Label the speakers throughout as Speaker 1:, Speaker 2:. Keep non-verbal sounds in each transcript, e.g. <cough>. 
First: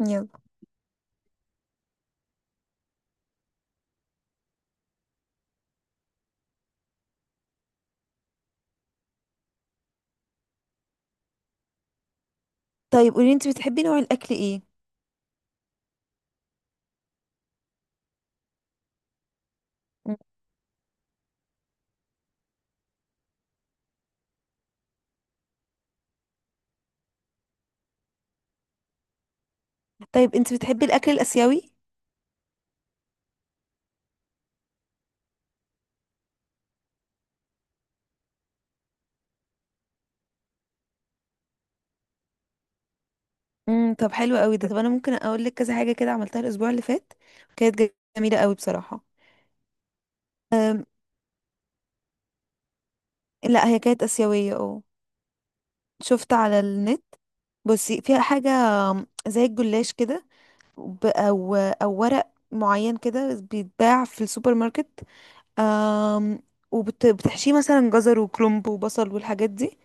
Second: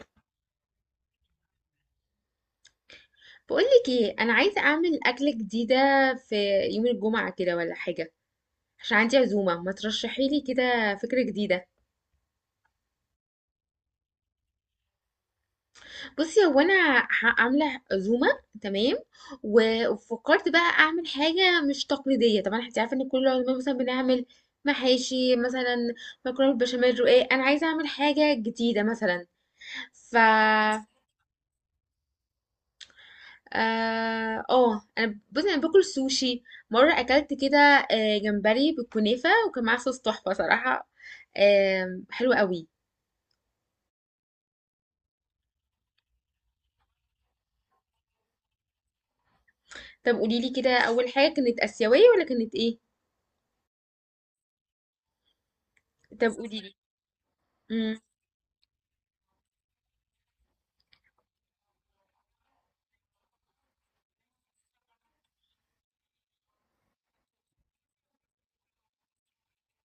Speaker 1: يلا.
Speaker 2: بقولك ايه، انا عايزه اعمل اكله جديده في يوم الجمعه كده ولا حاجه، عشان عندي عزومه. ما ترشحي لي كده فكره جديده.
Speaker 1: طيب، قولي انت بتحبي نوع الاكل ايه؟
Speaker 2: بصي، هو انا عامله عزومه، تمام، وفكرت بقى اعمل حاجه مش تقليديه. طبعا انت عارفه ان كل العزومات مثلا بنعمل محاشي مثلا، مكرونه بالبشاميل، رقاق. انا عايزه اعمل حاجه جديده مثلا. ف...
Speaker 1: طيب، انت بتحبي الاكل الاسيوي؟
Speaker 2: اه، انا بص انا باكل سوشي. مره اكلت كده جمبري بالكنافه، وكان معاه صوص تحفه صراحه. حلو قوي.
Speaker 1: طب حلو قوي ده. طب انا ممكن اقول لك كذا حاجه كده عملتها الاسبوع اللي فات. كانت جميله قوي بصراحه.
Speaker 2: طب قولي لي كده،
Speaker 1: أم
Speaker 2: اول حاجه كانت اسيويه ولا كانت ايه؟
Speaker 1: لا، هي كانت اسيويه اه.
Speaker 2: طب
Speaker 1: شفت
Speaker 2: قولي
Speaker 1: على
Speaker 2: لي.
Speaker 1: النت.
Speaker 2: امم.
Speaker 1: بصي، فيها حاجه زي الجلاش كده، او ورق معين كده بيتباع في السوبر ماركت. أم وبتحشيه مثلا جزر وكرنب وبصل والحاجات دي،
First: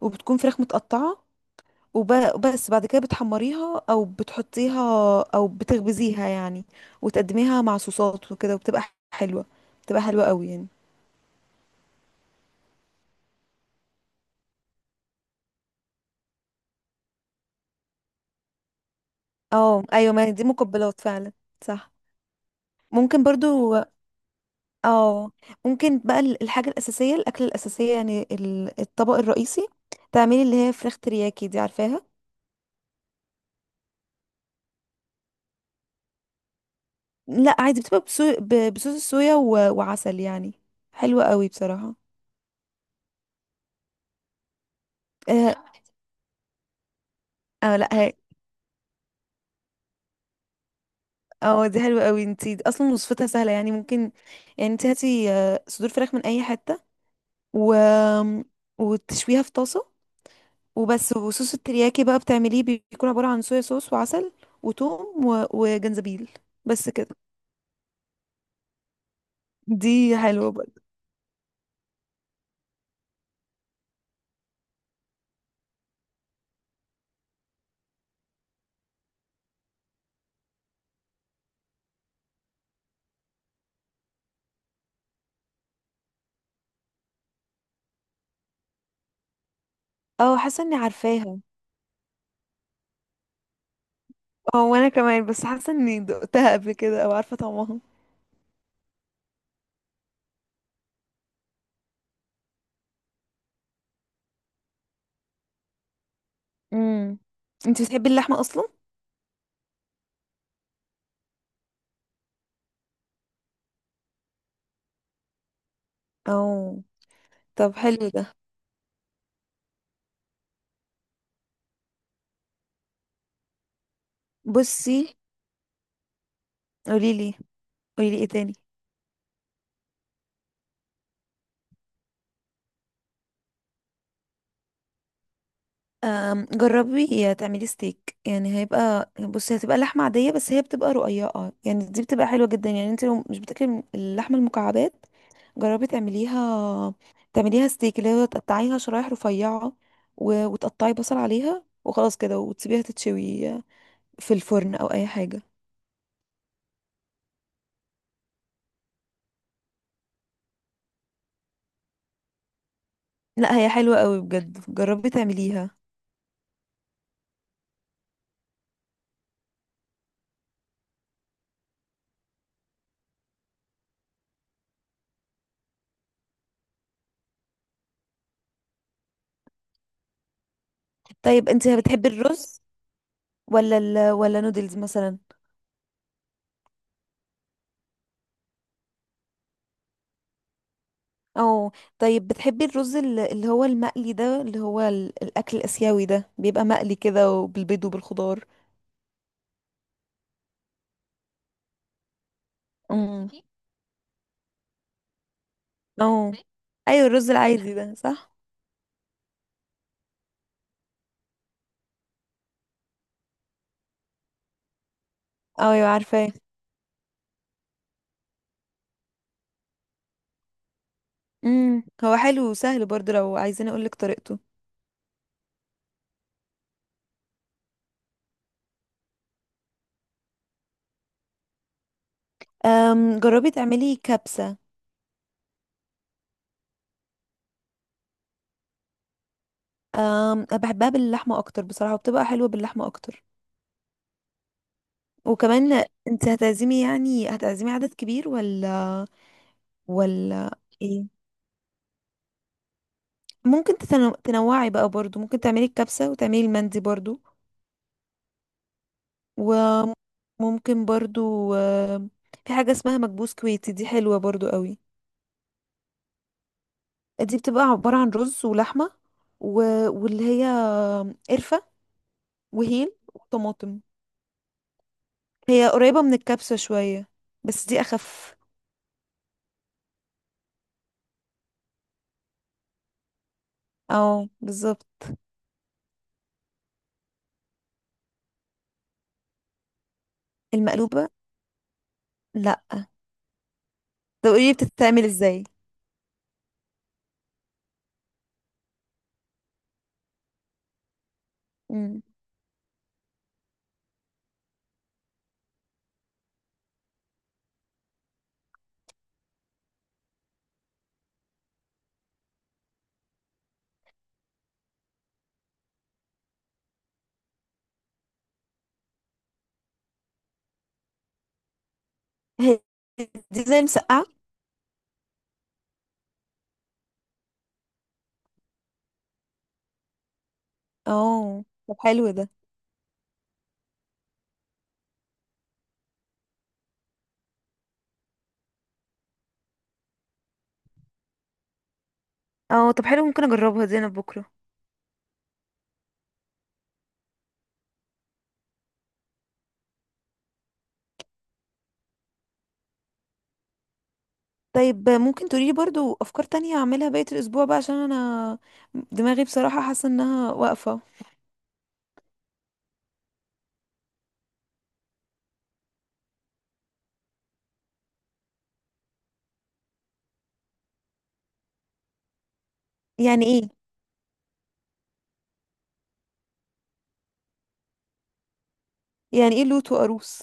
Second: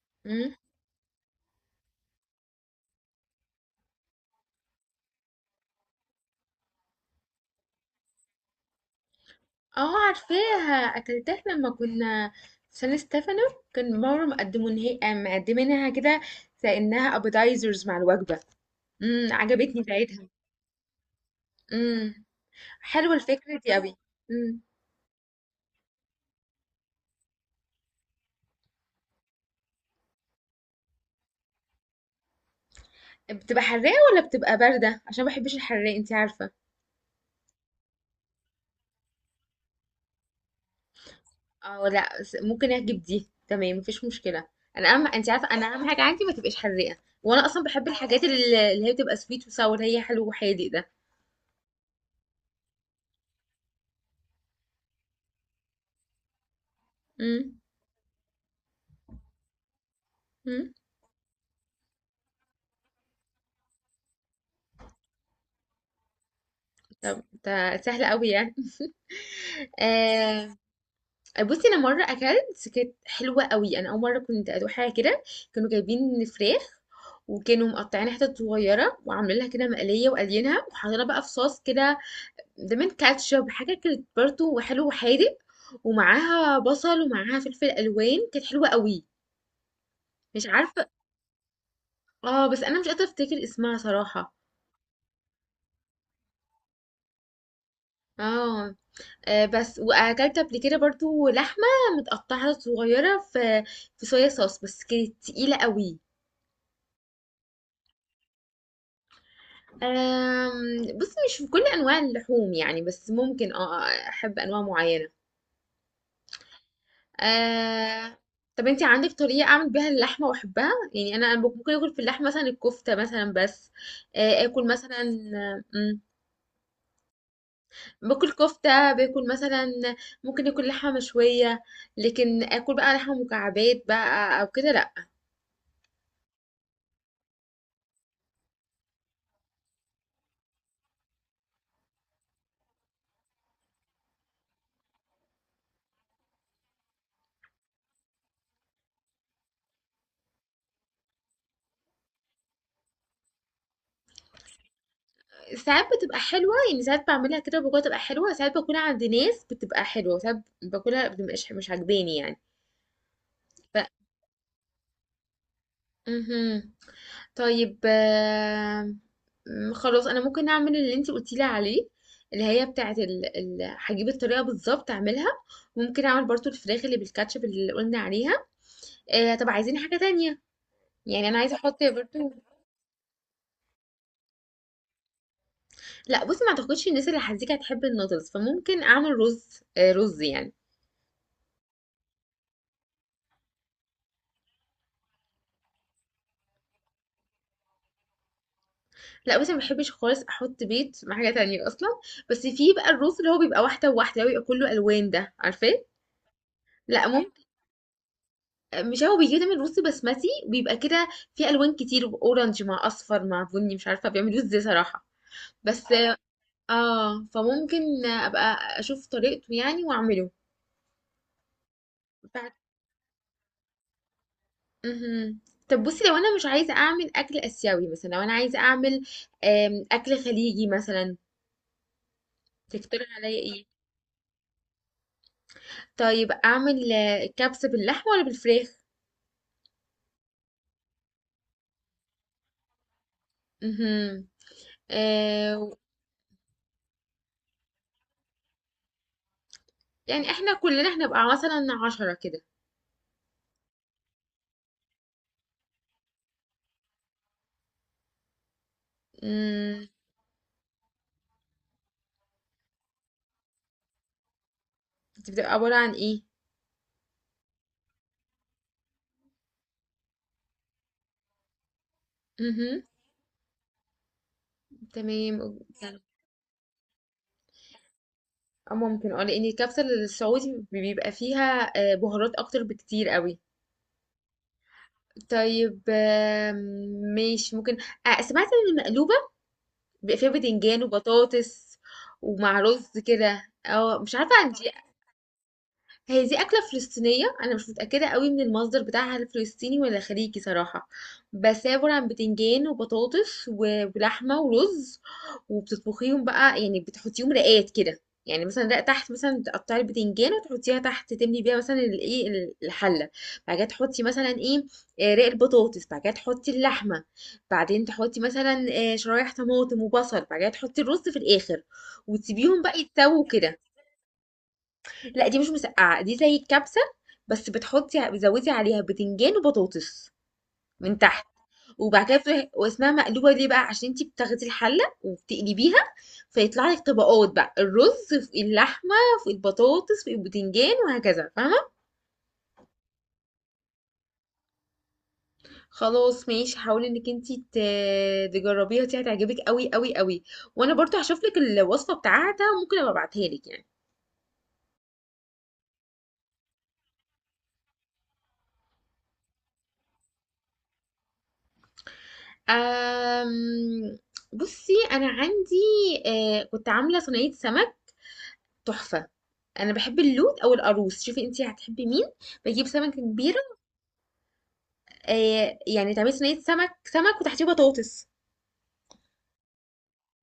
Speaker 1: وبتكون
Speaker 2: امم.
Speaker 1: فراخ متقطعه. وبس بعد كده بتحمريها او بتحطيها، او بتخبزيها يعني، وتقدميها مع صوصات وكده وبتبقى حلوة. بتبقى
Speaker 2: اه
Speaker 1: حلوة قوي يعني.
Speaker 2: عارفاها، اكلتها لما كنا في سان ستيفانو. كان مره مقدمينها كده، كانها ابيتايزرز مع الوجبه. امم، عجبتني
Speaker 1: اه، ايوه، ما
Speaker 2: ساعتها.
Speaker 1: هي دي مقبلات فعلا. صح.
Speaker 2: امم، حلوه
Speaker 1: ممكن
Speaker 2: الفكره دي
Speaker 1: برضو.
Speaker 2: قوي.
Speaker 1: اه. ممكن بقى الحاجة الأساسية، الأكلة الأساسية يعني الطبق الرئيسي، تعملي اللي هي فراخ ترياكي دي، عارفاها؟
Speaker 2: بتبقى حراقة ولا بتبقى باردة؟ عشان ما بحبش الحراق، انت عارفة.
Speaker 1: لا، عادي، بتبقى بصوص الصويا وعسل يعني. حلوة قوي
Speaker 2: اه
Speaker 1: بصراحة.
Speaker 2: لا، بس ممكن اجيب دي، تمام، مفيش مشكلة. انا اهم، انت عارفة
Speaker 1: اه،
Speaker 2: انا اهم حاجة عندي ما تبقاش حراقة. وانا اصلا
Speaker 1: آه،
Speaker 2: بحب
Speaker 1: لا.
Speaker 2: الحاجات اللي هي بتبقى سويت وساور، هي حلو وحادق ده.
Speaker 1: اه، دي حلوة قوي، انتي اصلا وصفتها سهلة يعني ممكن. يعني انتي هاتي صدور فراخ من اي حتة،
Speaker 2: امم.
Speaker 1: و... وتشويها في طاسة.
Speaker 2: امم.
Speaker 1: وبس، وصوص الترياكي بقى بتعمليه بيكون عبارة عن صويا صوص وعسل، وتوم وجنزبيل. بس كده.
Speaker 2: طب ده سهل قوي يعني. <laughs>
Speaker 1: دي حلوة
Speaker 2: آه.
Speaker 1: برضه.
Speaker 2: بصي انا مره اكلت كانت حلوه قوي، انا اول مره كنت ادوق حاجه كده. كانوا جايبين فراخ، وكانوا مقطعين حتت صغيره وعاملين لها كده مقليه وقالينها وحاطينها بقى في صوص كده، دمن كاتشب حاجة كانت برضه، وحلو وحادق ومعاها بصل ومعاها فلفل ألوان. كانت حلوة قوي.
Speaker 1: اه،
Speaker 2: مش
Speaker 1: حاسة اني
Speaker 2: عارفة.
Speaker 1: عارفاها.
Speaker 2: اه بس أنا مش قادرة أفتكر اسمها صراحة.
Speaker 1: اه، وانا كمان، بس حاسة اني دقتها قبل كده او عارفة طعمها.
Speaker 2: اه، بس وأكلت قبل كده برضه لحمة متقطعة صغيرة في في صويا صوص، بس كانت تقيلة قوي.
Speaker 1: امم انتي بتحبي اللحمة اصلا؟
Speaker 2: بصي مش في كل أنواع اللحوم يعني، بس ممكن اه، أحب أنواع معينة.
Speaker 1: اه، طب حلو
Speaker 2: آه...
Speaker 1: ده.
Speaker 2: طب انت عندك طريقة اعمل بيها اللحمة واحبها يعني؟ انا ممكن اكل في اللحمة مثلا الكفتة مثلا بس. اكل
Speaker 1: بصي.
Speaker 2: مثلا. مم،
Speaker 1: قوليلي قوليلي ايه
Speaker 2: باكل
Speaker 1: تاني؟
Speaker 2: كفتة، باكل مثلا، ممكن اكل لحمة مشوية. لكن اكل بقى لحمة مكعبات بقى او كده، لا.
Speaker 1: جربي تعملي ستيك، يعني هيبقى، بصي هتبقى لحمة عادية، بس هي بتبقى رقيقة يعني، دي بتبقى حلوة جدا يعني، انت لو مش بتاكلي من اللحمة المكعبات جربي تعمليها. تعمليها ستيك اللي هو تقطعيها شرايح رفيعة، وتقطعي بصل عليها وخلاص كده وتسيبيها تتشوي في الفرن او اي حاجة.
Speaker 2: ساعات بتبقى حلوة يعني، ساعات بعملها كده وباكلها تبقى حلوة، ساعات باكلها عند ناس بتبقى حلوة، ساعات باكلها بتبقاش مش عاجباني يعني.
Speaker 1: لا، هي
Speaker 2: ف...
Speaker 1: حلوة قوي بجد، جربي تعمليها.
Speaker 2: مهم. طيب خلاص انا ممكن اعمل اللي انتي قلتيلي عليه، اللي هي بتاعه هجيب الطريقه بالظبط اعملها. ممكن اعمل برضو الفراخ اللي بالكاتشب اللي قلنا عليها. آه، طب عايزين حاجه تانية؟ يعني انا
Speaker 1: طيب،
Speaker 2: عايزه
Speaker 1: انت
Speaker 2: احط
Speaker 1: بتحبي
Speaker 2: برضو.
Speaker 1: الرز ولا ولا نودلز مثلا؟
Speaker 2: لا بصي، ما اعتقدش الناس اللي هتزيك هتحب النودلز، فممكن اعمل رز. آه، رز يعني.
Speaker 1: اه. طيب، بتحبي الرز اللي هو المقلي ده، اللي هو الاكل الاسيوي ده بيبقى مقلي كده وبالبيض وبالخضار؟
Speaker 2: لا بس ما بحبش خالص احط بيض مع حاجه تانية اصلا. بس في بقى الرز اللي هو
Speaker 1: عارفاه.
Speaker 2: بيبقى واحده وواحده، اللي هو بيبقى كله الوان، ده عارفاه.
Speaker 1: اه،
Speaker 2: لا.
Speaker 1: ايوه، الرز العادي ده صح.
Speaker 2: مش هو بيجيب دايما رز بسمتي وبيبقى كده، فيه الوان كتير، اورنج مع اصفر مع بني، مش عارفه بيعملوه ازاي صراحه.
Speaker 1: اه، ايوه،
Speaker 2: بس
Speaker 1: عارفاه.
Speaker 2: اه، فممكن ابقى اشوف طريقته يعني واعمله.
Speaker 1: هو حلو
Speaker 2: بعد.
Speaker 1: وسهل برضو لو عايزين اقولك طريقته.
Speaker 2: مهم. طب بصي، لو انا مش عايزه اعمل اكل اسيوي مثلا، لو انا عايزه اعمل اكل خليجي مثلا، تقترح عليا
Speaker 1: جربي
Speaker 2: ايه؟
Speaker 1: تعملي كبسة.
Speaker 2: طيب اعمل كبسه باللحمه ولا بالفراخ؟
Speaker 1: بحبها باللحمة اكتر بصراحة، وبتبقى حلوة باللحمة اكتر.
Speaker 2: امم. آه.
Speaker 1: وكمان انت هتعزمي، يعني هتعزمي عدد كبير ولا
Speaker 2: يعني احنا
Speaker 1: ولا
Speaker 2: كلنا
Speaker 1: ايه؟
Speaker 2: هنبقى مثلا عشرة كده.
Speaker 1: ممكن تنوعي بقى برضو، ممكن تعملي الكبسة وتعملي المندي برضو.
Speaker 2: امم.
Speaker 1: وممكن برضو في حاجة اسمها مكبوس كويتي، دي حلوة برضو قوي.
Speaker 2: بتبقى عباره عن ايه؟
Speaker 1: دي بتبقى عبارة عن رز ولحمة و... واللي هي قرفة
Speaker 2: مهم.
Speaker 1: وهيل وطماطم.
Speaker 2: تمام
Speaker 1: هي
Speaker 2: يعني.
Speaker 1: قريبة من الكبسة شوية، بس دي أخف.
Speaker 2: اه ممكن، اه لان الكبسة السعودي بيبقى فيها بهارات اكتر بكتير قوي.
Speaker 1: اه، بالظبط.
Speaker 2: طيب ماشي ممكن. سمعت ان المقلوبة بيبقى فيها بتنجان
Speaker 1: المقلوبة؟
Speaker 2: وبطاطس ومع
Speaker 1: لأ.
Speaker 2: رز كده، اه مش
Speaker 1: طب
Speaker 2: عارفة
Speaker 1: قولي
Speaker 2: عندي.
Speaker 1: بتتعمل ازاي؟
Speaker 2: هي دي أكلة فلسطينية، أنا مش متأكدة قوي من المصدر بتاعها، هل فلسطيني ولا خليجي صراحة. بس هي عبارة
Speaker 1: مم.
Speaker 2: عن بتنجان وبطاطس ولحمة ورز. وبتطبخيهم بقى يعني، بتحطيهم رقات كده. يعني مثلا رق تحت، مثلا تقطعي البتنجان وتحطيها تحت، تملي بيها مثلا الايه الحلة. بعد كده تحطي مثلا ايه، رق البطاطس. بعد كده تحطي اللحمة. بعدين تحطي مثلا شرايح طماطم وبصل. بعد كده تحطي الرز في الآخر،
Speaker 1: هي
Speaker 2: وتسيبيهم بقى يتسووا
Speaker 1: دي
Speaker 2: كده.
Speaker 1: زي المسقعة؟
Speaker 2: لا دي مش مسقعه، دي زي الكبسه، بس بتحطي، بتزودي عليها بتنجان وبطاطس من تحت.
Speaker 1: اه، طب
Speaker 2: وبعد
Speaker 1: حلو
Speaker 2: كده
Speaker 1: ده.
Speaker 2: واسمها مقلوبه ليه بقى؟ عشان انتي بتاخدي الحله وبتقلبيها، فيطلع لك طبقات بقى، الرز في اللحمه في البطاطس في البتنجان وهكذا، فاهمه.
Speaker 1: اه، طب حلو، ممكن اجربها دي انا بكرة.
Speaker 2: خلاص ماشي، حاولي انك انتي تجربيها، دي هتعجبك قوي قوي قوي. وانا برضو هشوف لك الوصفه بتاعتها، ممكن ابقى ابعتها لك يعني.
Speaker 1: طيب، ممكن تقوليلي برضو افكار تانية اعملها بقية الاسبوع بقى، عشان انا دماغي بصراحة حاسة انها واقفة.
Speaker 2: أم... بصي انا عندي، آه كنت عامله صينيه سمك تحفة. انا بحب اللوت او القاروص، شوفي انتي هتحبي مين. بجيب سمكة
Speaker 1: يعني
Speaker 2: كبيرة.
Speaker 1: ايه؟
Speaker 2: آه يعني تعملي صينية سمك، سمك وتحتيه بطاطس.
Speaker 1: يعني ايه لوت وقاروص؟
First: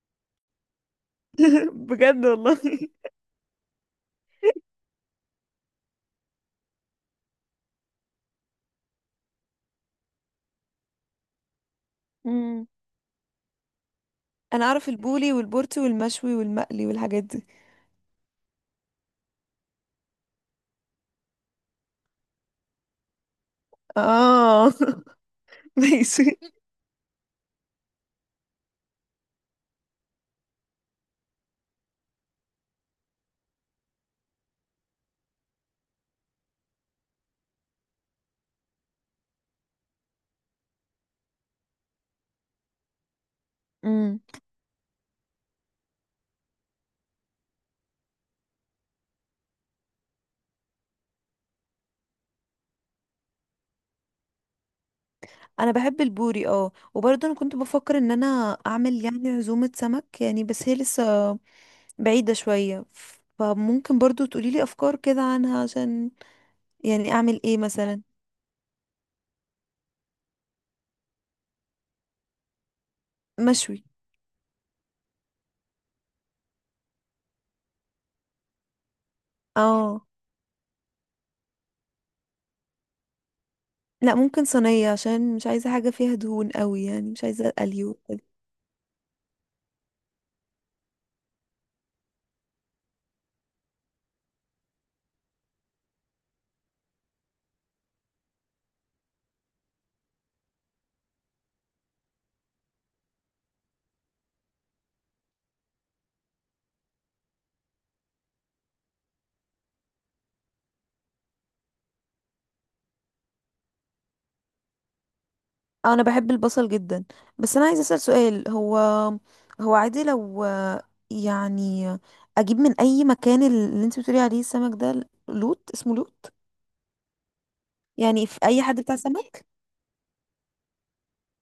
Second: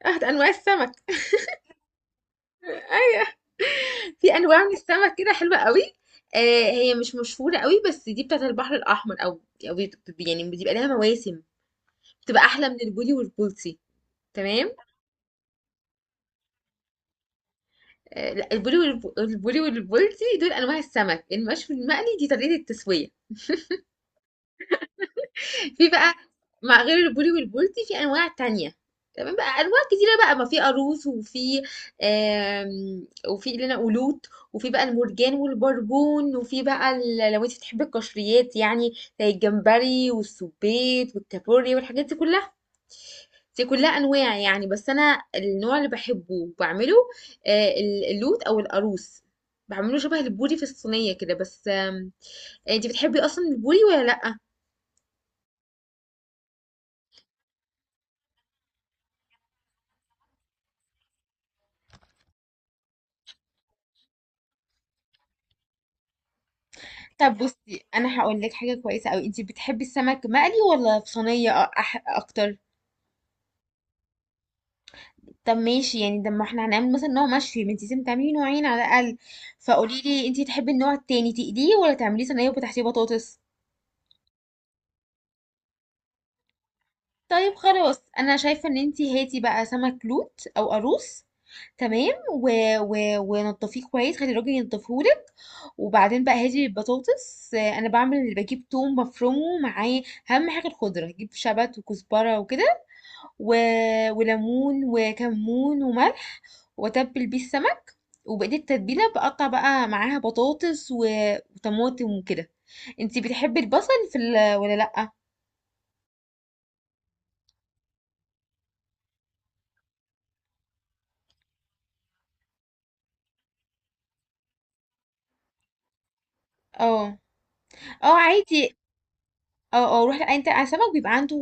Speaker 2: <laughs> اه ده انواع السمك. <laughs>
Speaker 1: <laughs> بجد والله؟
Speaker 2: ايوه في انواع من السمك كده حلوة قوي. آه هي مش مشهورة قوي، بس دي بتاعت البحر الاحمر او او يعني بيبقى لها مواسم. بتبقى
Speaker 1: امم
Speaker 2: احلى من البولي والبولتي.
Speaker 1: انا
Speaker 2: تمام.
Speaker 1: اعرف البولي والبورتي والمشوي والمقلي والحاجات دي.
Speaker 2: آه لا، البولي البولي والبولتي دول انواع السمك. المشوي المقلي دي طريقة التسوية.
Speaker 1: اه، <laughs>
Speaker 2: في بقى،
Speaker 1: ماشي.
Speaker 2: مع غير البولي والبولتي في انواع تانية. تمام، بقى انواع كتيره بقى، ما في قاروص، وفي وفي اللي انا قلوت، وفي بقى المرجان والبربون، وفي بقى لو انت بتحبي القشريات يعني زي الجمبري والسبيط والكابوريا والحاجات دي كلها، دي كلها
Speaker 1: امم
Speaker 2: انواع يعني. بس انا النوع اللي بحبه وبعمله اللوت او القاروص. بعمله شبه البوري في الصينيه كده، بس انت بتحبي اصلا البوري ولا لا؟
Speaker 1: انا بحب البوري، اه، وبرضه انا كنت بفكر ان انا اعمل يعني عزومة سمك يعني، بس هي لسه بعيدة شوية. فممكن برضه تقوليلي افكار كده عنها، عشان يعني
Speaker 2: طب
Speaker 1: اعمل ايه
Speaker 2: بصي
Speaker 1: مثلا؟
Speaker 2: انا هقول لك حاجه كويسه قوي، انتي بتحبي السمك مقلي ولا في صينيه أ- أح اكتر؟
Speaker 1: مشوي.
Speaker 2: طب ماشي يعني، ده ما احنا هنعمل مثلا نوع مشوي، ما انتي لازم تعملي نوعين على الاقل. فقولي
Speaker 1: اه.
Speaker 2: لي انتي تحبي النوع التاني، تقليه ولا تعمليه صينيه وتحتيه بطاطس؟
Speaker 1: لا، ممكن صينية، عشان مش عايزة حاجة فيها دهون قوي يعني، مش عايزة
Speaker 2: طيب
Speaker 1: اليو
Speaker 2: خلاص،
Speaker 1: وكده.
Speaker 2: انا شايفه ان انتي هاتي بقى سمك لوت او قاروص، تمام. ونضفيه كويس، خلي الراجل ينضفهولك. وبعدين بقى هاتي البطاطس. انا بعمل، بجيب توم مفرومه معاه. اهم حاجه الخضره، جيب شبت وكزبره وكده، و... وليمون وكمون وملح. واتبل بيه السمك. وبقيت التتبيله بقطع بقى معاها بطاطس وطماطم وكده. انتي بتحبي البصل في ولا لا؟
Speaker 1: اه، انا بحب البصل جدا. بس انا عايزة اسأل سؤال، هو هو عادي لو يعني، اجيب من اي مكان اللي انت بتقولي عليه السمك ده، لوت اسمه لوت؟
Speaker 2: اه. اه
Speaker 1: يعني في اي
Speaker 2: عادي.
Speaker 1: حد بتاع سمك؟
Speaker 2: اه اه روح، لأ، انت على سمك بيبقى عنده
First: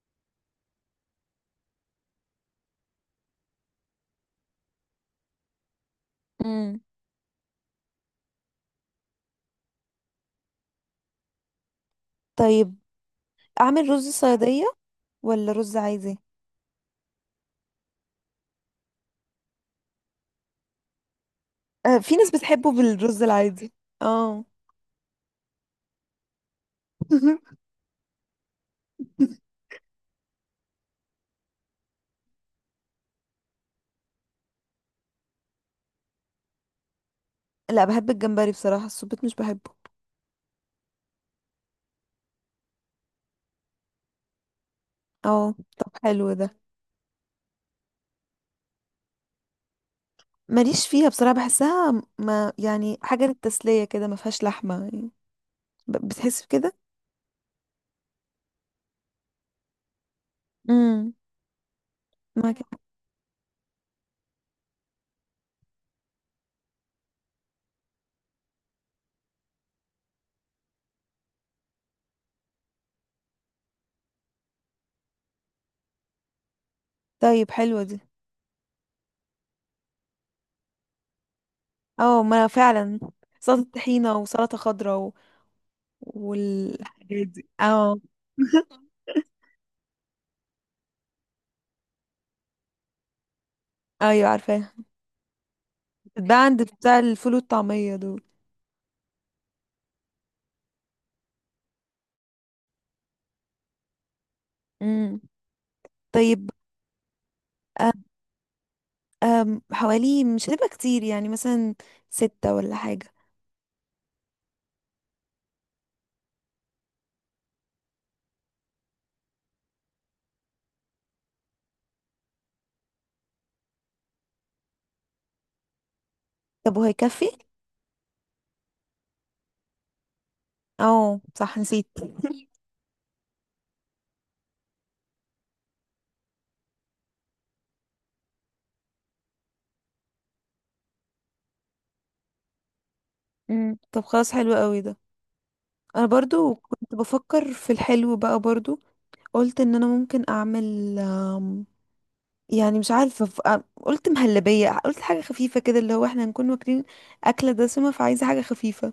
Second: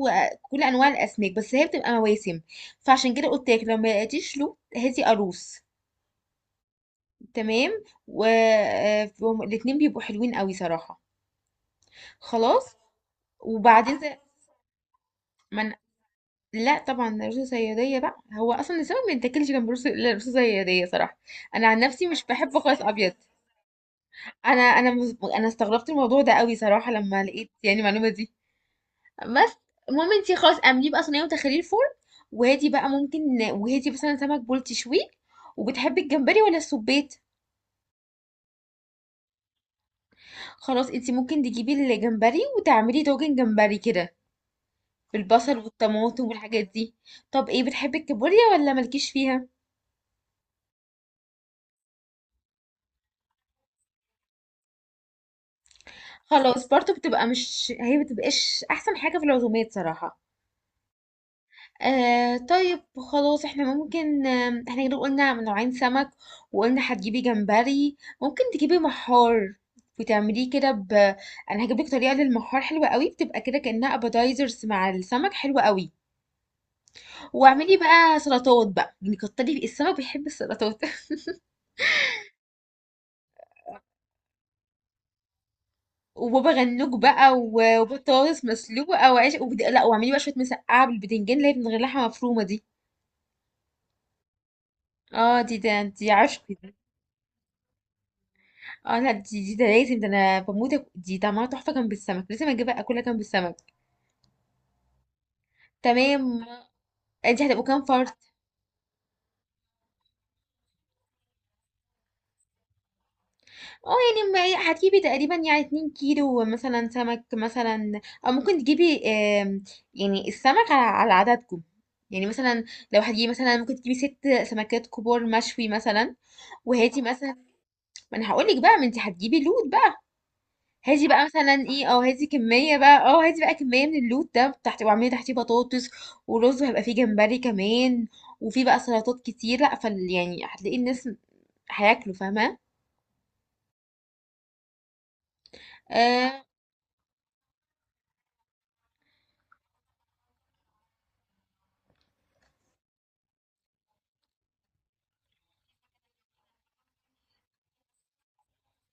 Speaker 2: كل انواع الاسماك، بس هي بتبقى مواسم. فعشان كده قلت لك، لما لقيتيش له هاتي قاروص.
Speaker 1: امم
Speaker 2: تمام، والاتنين بيبقوا حلوين قوي صراحه. خلاص.
Speaker 1: طيب، اعمل
Speaker 2: وبعدين
Speaker 1: رز صيادية ولا
Speaker 2: ما
Speaker 1: رز عادي؟
Speaker 2: لا طبعا، ده رز صياديه بقى، هو اصلا السمك ما بيتاكلش جنب رز. لا، رز صياديه صراحه. انا عن نفسي
Speaker 1: في
Speaker 2: مش
Speaker 1: ناس
Speaker 2: بحبه
Speaker 1: بتحبه
Speaker 2: خالص ابيض.
Speaker 1: بالرز العادي. اه،
Speaker 2: انا استغربت الموضوع ده قوي صراحه لما
Speaker 1: <laughs>
Speaker 2: لقيت يعني المعلومه دي. بس المهم انتي خلاص اعمليه بقى صينيه وتخليه الفرن. وهاتي بقى ممكن، وهاتي مثلا سمك بول تشويه. وبتحبي الجمبري ولا السبيت؟
Speaker 1: لا، بحب الجمبري بصراحة، السبيط مش بحبه.
Speaker 2: خلاص انتي ممكن تجيبي الجمبري وتعملي طاجن جمبري كده
Speaker 1: اه،
Speaker 2: بالبصل
Speaker 1: طب
Speaker 2: والطماطم
Speaker 1: حلو ده.
Speaker 2: والحاجات دي. طب ايه، بتحبي الكابوريا ولا مالكيش فيها؟
Speaker 1: ماليش فيها بصراحة، بحسها ما يعني حاجة للتسلية كده، ما فيهاش لحمة يعني، بتحس
Speaker 2: خلاص
Speaker 1: بكده.
Speaker 2: برضو، بتبقى مش، هي بتبقاش احسن حاجة في العزومات صراحة.
Speaker 1: امم
Speaker 2: آه
Speaker 1: معاك.
Speaker 2: طيب. خلاص احنا ممكن، آه احنا كده قلنا من نوعين سمك، وقلنا هتجيبي جمبري، ممكن تجيبي محار وتعمليه كده، ب انا هجيب لك طريقه للمحار حلوه قوي، بتبقى كده كانها ابيتايزرز مع السمك، حلوه قوي.
Speaker 1: طيب،
Speaker 2: واعملي
Speaker 1: حلوة دي.
Speaker 2: بقى سلطات بقى، يعني كتري السمك بيحب السلطات. <laughs>
Speaker 1: اه، ما فعلا. سلطة طحينة وسلطة خضراء
Speaker 2: وبابا غنوج
Speaker 1: والحاجات
Speaker 2: بقى
Speaker 1: دي، اه.
Speaker 2: وبطاطس
Speaker 1: <laughs>
Speaker 2: مسلوقه وعيش لا، واعملي بقى شويه مسقعه بالبتنجان اللي هي من غير لحمه مفرومه دي.
Speaker 1: ايوه، عارفاها.
Speaker 2: اه دي، ده دي
Speaker 1: بتتباع
Speaker 2: عشقي
Speaker 1: عند
Speaker 2: دي.
Speaker 1: بتاع الفول والطعمية دول.
Speaker 2: اه لا دي، دي ده لازم، ده انا بموت، دي طعمها تحفه جنب السمك، لازم اجيبها اكلها جنب السمك.
Speaker 1: امم
Speaker 2: تمام.
Speaker 1: طيب.
Speaker 2: انت هتبقوا كام فرد؟
Speaker 1: حوالي مش هتبقى كتير يعني، مثلا ستة ولا حاجة.
Speaker 2: اه يعني، هتجيبي تقريبا يعني 2 كيلو مثلا سمك مثلا، او ممكن تجيبي آم، يعني السمك على على عددكم يعني. مثلا لو هتجيبي مثلا، ممكن تجيبي ست سمكات كبار مشوي مثلا.
Speaker 1: طب
Speaker 2: وهاتي
Speaker 1: وهيكفي؟
Speaker 2: مثلا. ما انا هقول لك بقى، ما انت هتجيبي لود بقى. هاتي
Speaker 1: اه،
Speaker 2: بقى مثلا
Speaker 1: صح، نسيت.
Speaker 2: ايه، اه هاتي كمية بقى، اه هاتي بقى كمية من اللوت ده تحت، واعملي تحتيه بطاطس ورز، وهيبقى فيه جمبري كمان. وفي بقى سلطات كتير، لا فال يعني، هتلاقي الناس هياكلوا، فاهمة.
Speaker 1: طب خلاص، حلو قوي ده. انا
Speaker 2: آه.
Speaker 1: برضو كنت بفكر في الحلو بقى برضو، قلت ان انا ممكن اعمل يعني مش عارفه قلت مهلبيه، قلت حاجه خفيفه كده اللي هو احنا هنكون واكلين اكله دسمه، فعايزه حاجه خفيفه.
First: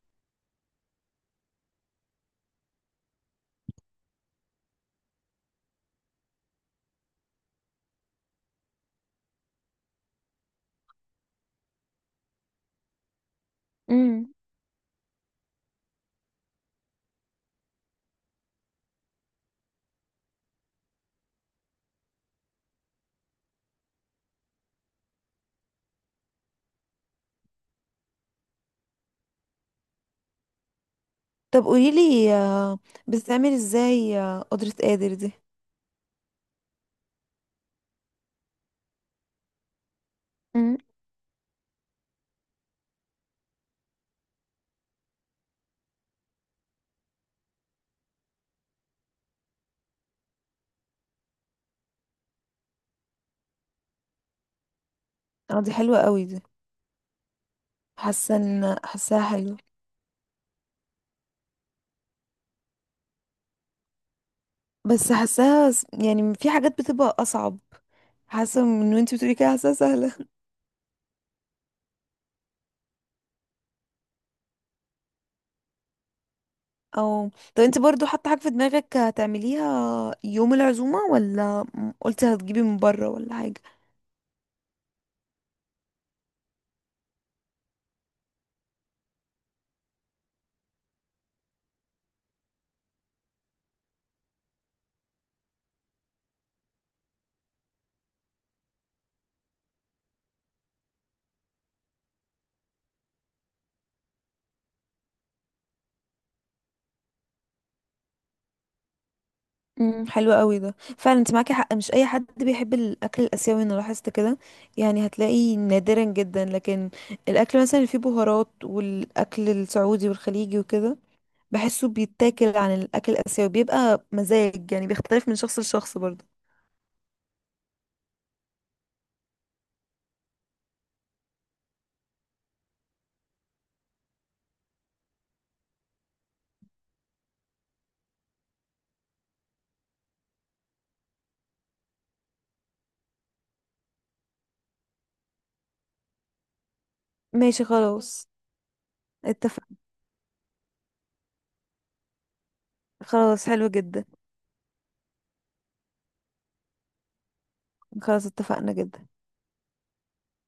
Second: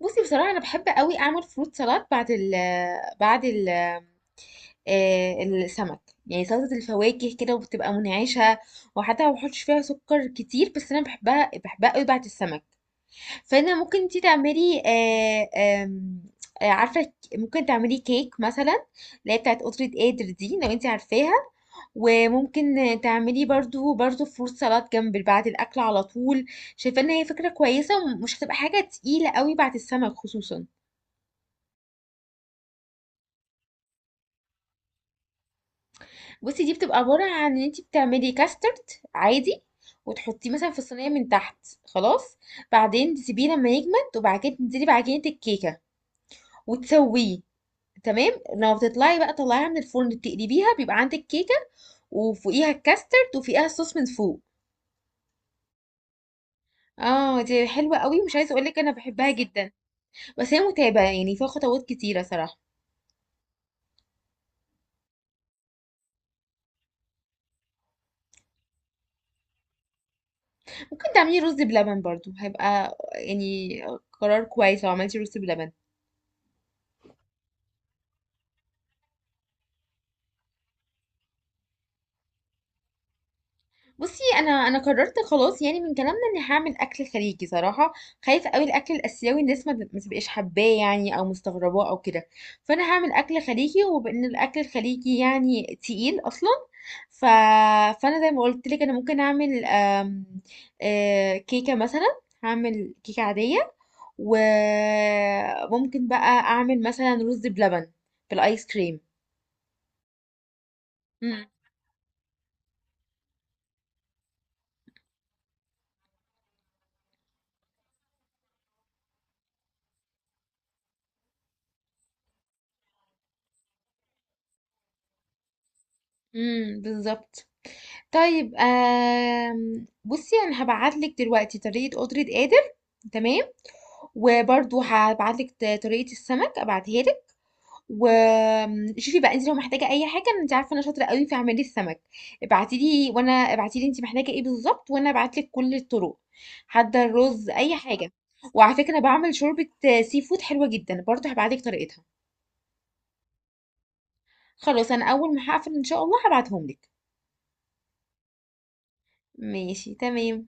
Speaker 2: بصي بصراحة انا بحب قوي اعمل فروت سلطات بعد ال، بعد ال آه السمك. يعني سلطة الفواكه كده، وبتبقى منعشة، وحتى ما بحطش فيها سكر كتير، بس انا بحبها، بحبها قوي بعد السمك. فانا ممكن انت
Speaker 1: امم
Speaker 2: تعملي آه، آم، آه، عارفه ك- ممكن تعملي كيك مثلا، اللي هي بتاعت قطرة قادر دي لو انت عارفاها. وممكن تعملي برضو فروت سلطات جنب بعد الاكل على طول. شايفه ان هي فكره كويسه ومش هتبقى حاجه تقيله قوي بعد السمك خصوصا.
Speaker 1: طب قوليلي بتتعمل ازاي قدرة قادر دي؟
Speaker 2: بصي دي بتبقى عباره عن ان انت بتعملي كاسترد عادي، وتحطيه مثلا
Speaker 1: امم
Speaker 2: في الصينيه من تحت. خلاص. بعدين تسيبيه لما يجمد، وبعد كده تنزلي بعجينه الكيكه وتسويه. تمام، لما بتطلعي بقى طلعيها من الفرن، تقلبيها، بيبقى عندك كيكه، وفوقيها الكاسترد وفوقيها الصوص من فوق.
Speaker 1: اه، دي حلوة قوي دي.
Speaker 2: اه دي حلوه قوي، مش
Speaker 1: حاسة
Speaker 2: عايزه اقول
Speaker 1: ان
Speaker 2: لك انا
Speaker 1: حاساها
Speaker 2: بحبها
Speaker 1: حلوة.
Speaker 2: جدا. بس هي متعبه يعني، فيها خطوات كتيره صراحه.
Speaker 1: بس حاساها يعني في حاجات بتبقى اصعب، حاسة من وانتي بتقولي كده حاساها سهلة.
Speaker 2: ممكن تعملي رز بلبن برضو، هيبقى يعني قرار كويس لو عملتي رز بلبن.
Speaker 1: او، طب انت برضو حاطه حاجه في دماغك هتعمليها يوم العزومه، ولا قلتي هتجيبي من بره ولا حاجه؟
Speaker 2: بصي انا قررت خلاص، يعني من كلامنا اني هعمل اكل خليجي صراحه. خايفه قوي الاكل الاسيوي الناس ما تبقاش حباه يعني، او مستغرباه او كده. فانا هعمل اكل خليجي، وبان الاكل الخليجي يعني تقيل اصلا. ف... فانا زي ما قلت لك، انا ممكن اعمل كيكه مثلا، هعمل كيكه عاديه. وممكن بقى اعمل مثلا رز بلبن بالايس كريم.
Speaker 1: حلو قوي ده، فعلا انت معاكي حق، مش اي حد بيحب الاكل الاسيوي، انا لاحظت كده. يعني هتلاقي نادرا جدا، لكن الاكل مثلا اللي فيه بهارات، والاكل السعودي والخليجي وكده، بحسه بيتاكل عن الاكل الاسيوي، بيبقى مزاج يعني بيختلف من شخص لشخص برضو.
Speaker 2: امم، بالظبط. طيب بُصّي أنا هابعت لِك دلوقتي طريقة قُدرة قادر، تمام، وبرضه هابعت لِك طريقة السمك أبعتها لِك. شوفي بقى أنتِ لو محتاجة أي حاجة. أنتِ عارفة أنا شاطرة أوي في عمايل السمك. ابعتي لي، وأنا ابعتي لي أنتِ محتاجة إيه بالضبط وأنا أبعت لِك كل الطرق، حتى الرز،
Speaker 1: ماشي،
Speaker 2: أي حاجة.
Speaker 1: خلاص.
Speaker 2: وعلى فكرة أنا باعمل
Speaker 1: اتفق.
Speaker 2: شوربة seafood حلوة جدًا، برضه هابعت لِك طريقتها.
Speaker 1: خلاص، حلو جدا.
Speaker 2: خلاص أنا أول ما هاقفل إن شاء الله هابعتهم لِك.
Speaker 1: خلاص، اتفقنا جدا.
Speaker 2: ماشي تمام.